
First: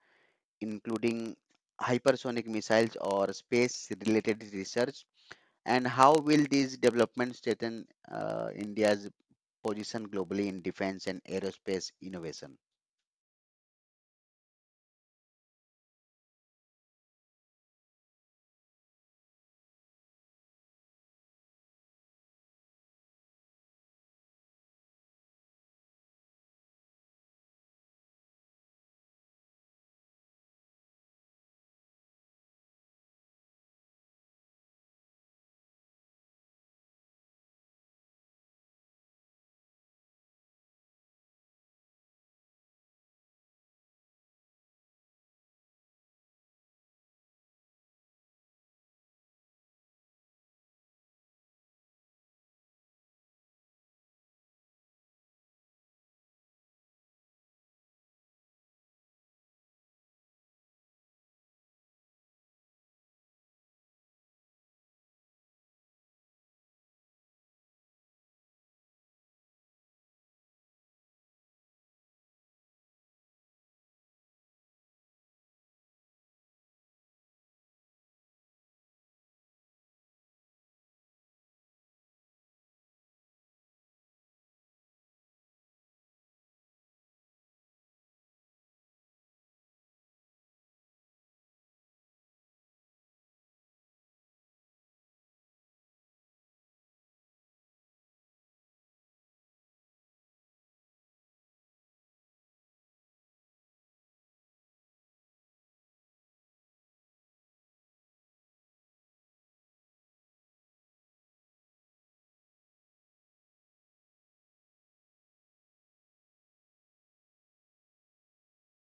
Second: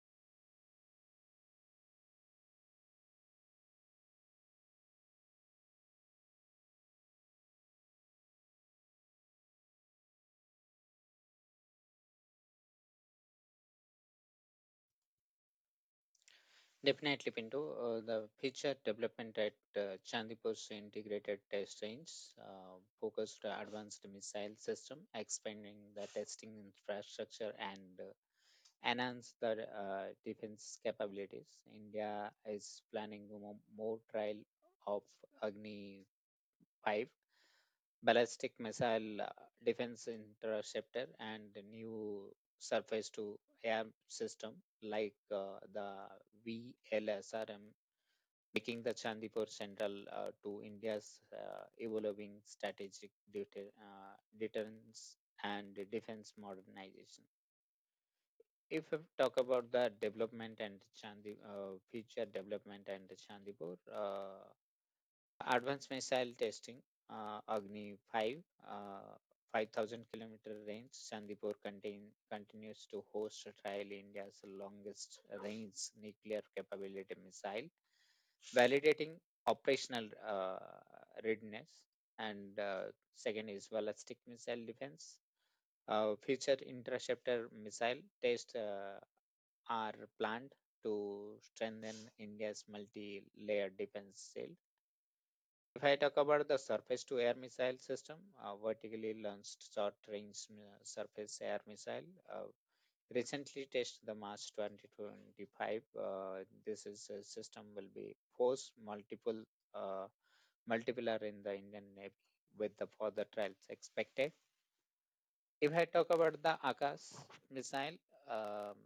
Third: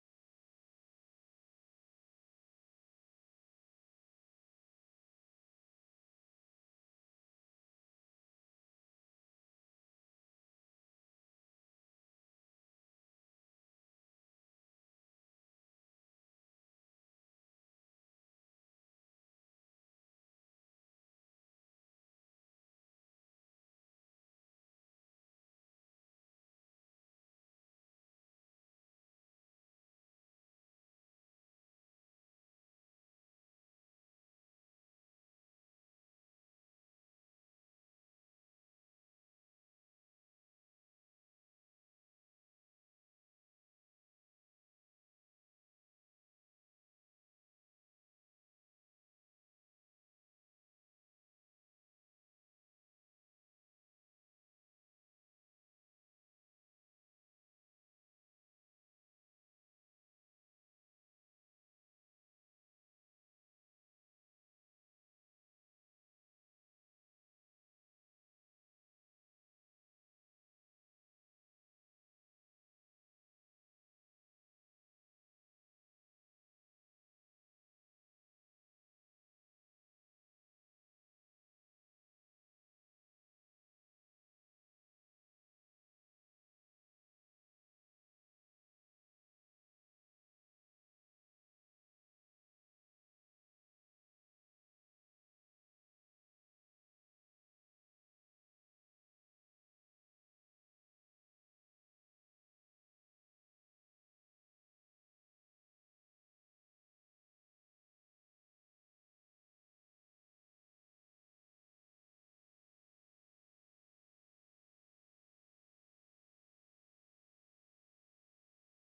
Speaker 1: including hypersonic missiles or space related research? And how will these developments strengthen India's position globally in defense and aerospace innovation?
Speaker 3: Definitely, Pinto. The future development at Chandipur's integrated test range focused on advanced missile system, expanding the testing infrastructure and enhance the defense capabilities. India is planning more trial of Agni 5 ballistic missile defense interceptor and the new surface to air system like the VLSRM making the Chandipur central to India's evolving strategic deterrence and defense modernization. If we talk about the future development and Chandipur, advanced missile testing, Agni 5, uh, 5,000 kilometer range. Chandipur continues to host a trial India's longest range nuclear capability missile, validating operational readiness. And second is ballistic missile defense. Future interceptor missile tests are planned to strengthen India's multi-layered defense shield. If I talk about the surface to air missile system, vertically launched short range surface air missile, uh, recently tested the March 2025. This is a system will be force multiple uh, multiplier in the Indian Navy with the further trials expected. If I talk about the Akash missile, um,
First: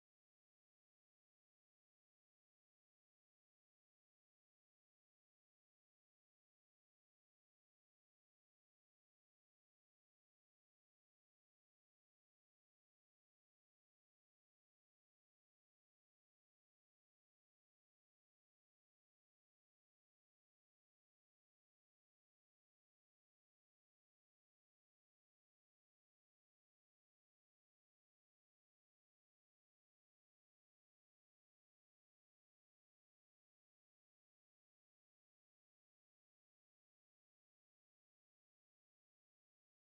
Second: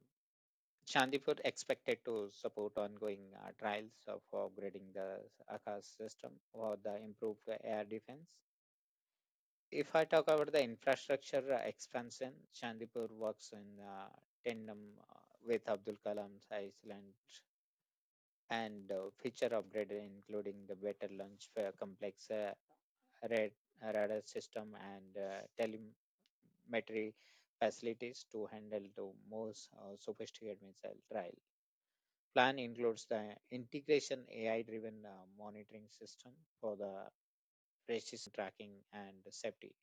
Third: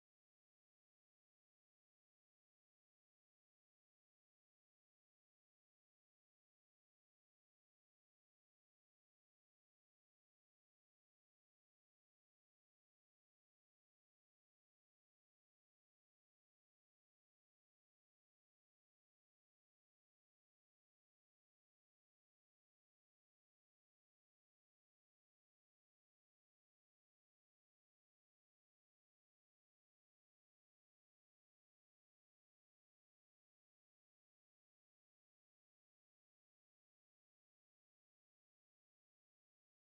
Speaker 3: Chandipur expected to support ongoing trials of upgrading the Akash system for the improved air defense. If I talk about the infrastructure expansion, Chandipur works in tandem uh, with Abdul Kalam's Island and feature upgrade, including the better launch complex, rad- radar system, and telemetry facilities to handle the most sophisticated missile trial. Plan includes the integration AI-driven monitoring system for the precision tracking and safety.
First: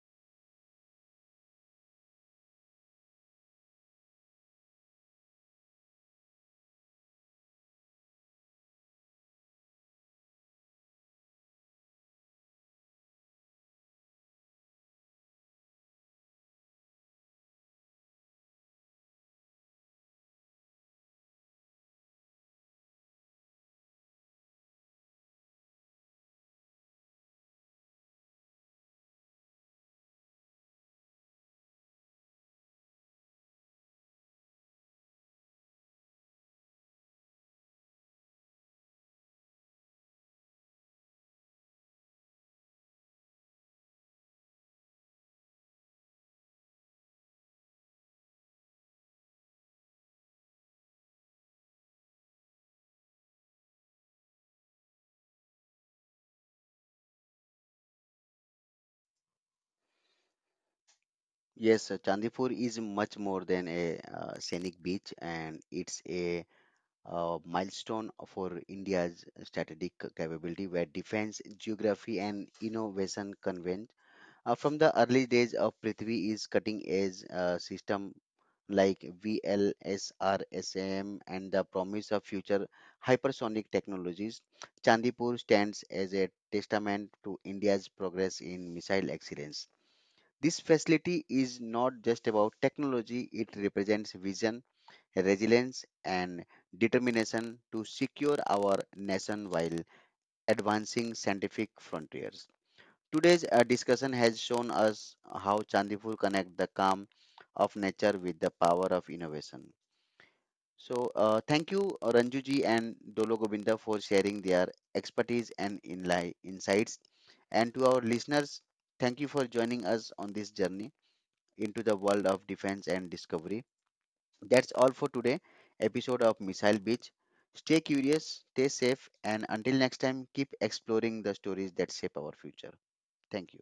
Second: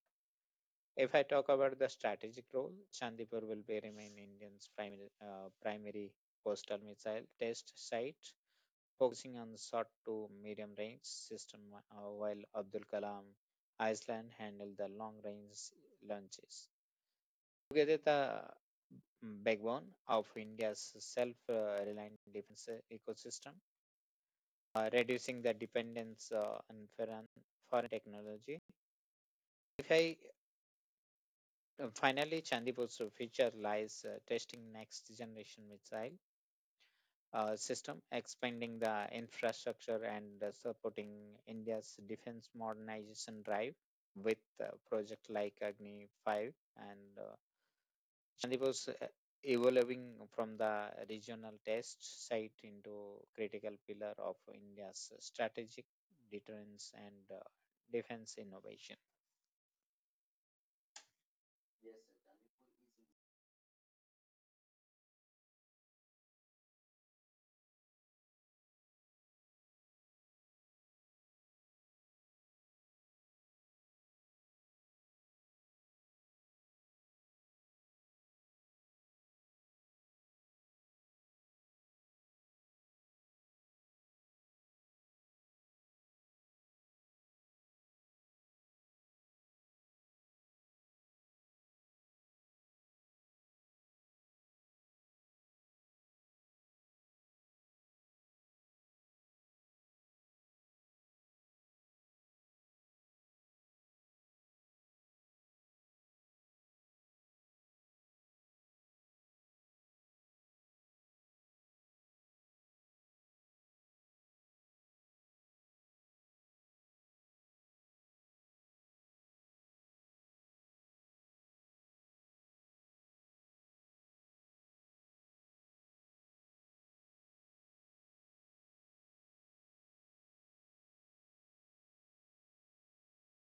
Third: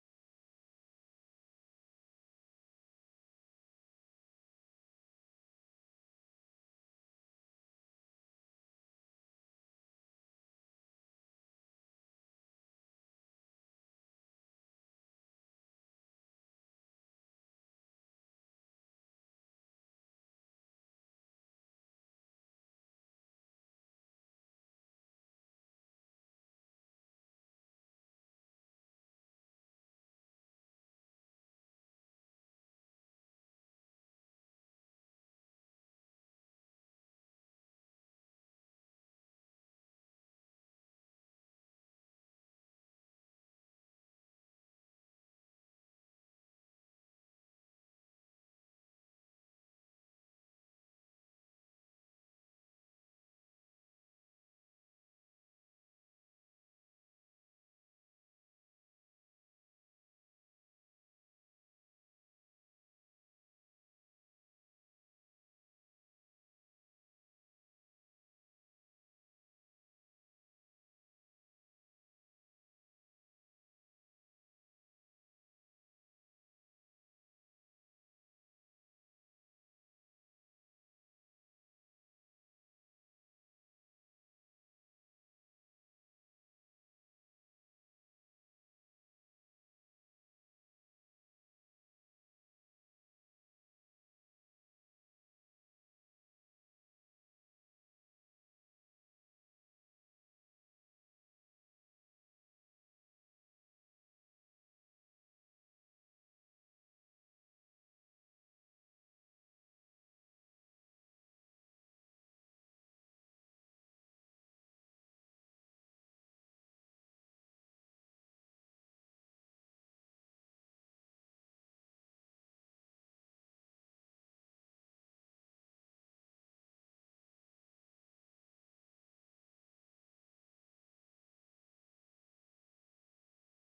Speaker 3: If I talk about the strategic role, Chandipur will be remain India's primary coastal missile test site, focusing on short to medium range system, while Abdul Kalam Island handled the long range launches. Together, the backbone of India's self-reliant defense ecosystem, reducing the dependence on foreign technology. If I Finally, Chandipur's future lies testing next generation missile system, expanding the infrastructure and supporting India's defense modernization drive with project like Agni 5 and Chandipur's evolving from the regional test site into critical pillar of India's strategic deterrence and defense innovation.
Speaker 1: Yes, Chandipur is much more than a scenic beach, and it's a milestone for India's strategic capability, where defense, geography, and innovation converge. From the early days of Prithvi is cutting edge system like VLSRSM, and the promise of future hypersonic technologies, Chandipur stands as a testament to India's progress in missile excellence. This facility is not just about technology, it represents vision resilience, and determination to secure our nation while advancing scientific frontiers. Today's discussion has shown us how Chandipur connects the calm of nature with the power of innovation. So, thank you, Ranjuji and Dolo Govinda, for sharing their expertise and insights. And to our listeners, thank you for joining us on this journey into the world of defense and discovery. That's all for today episode of Missile Beach. Stay curious, stay safe, and until next time, keep exploring the stories that shape our future. Thank you.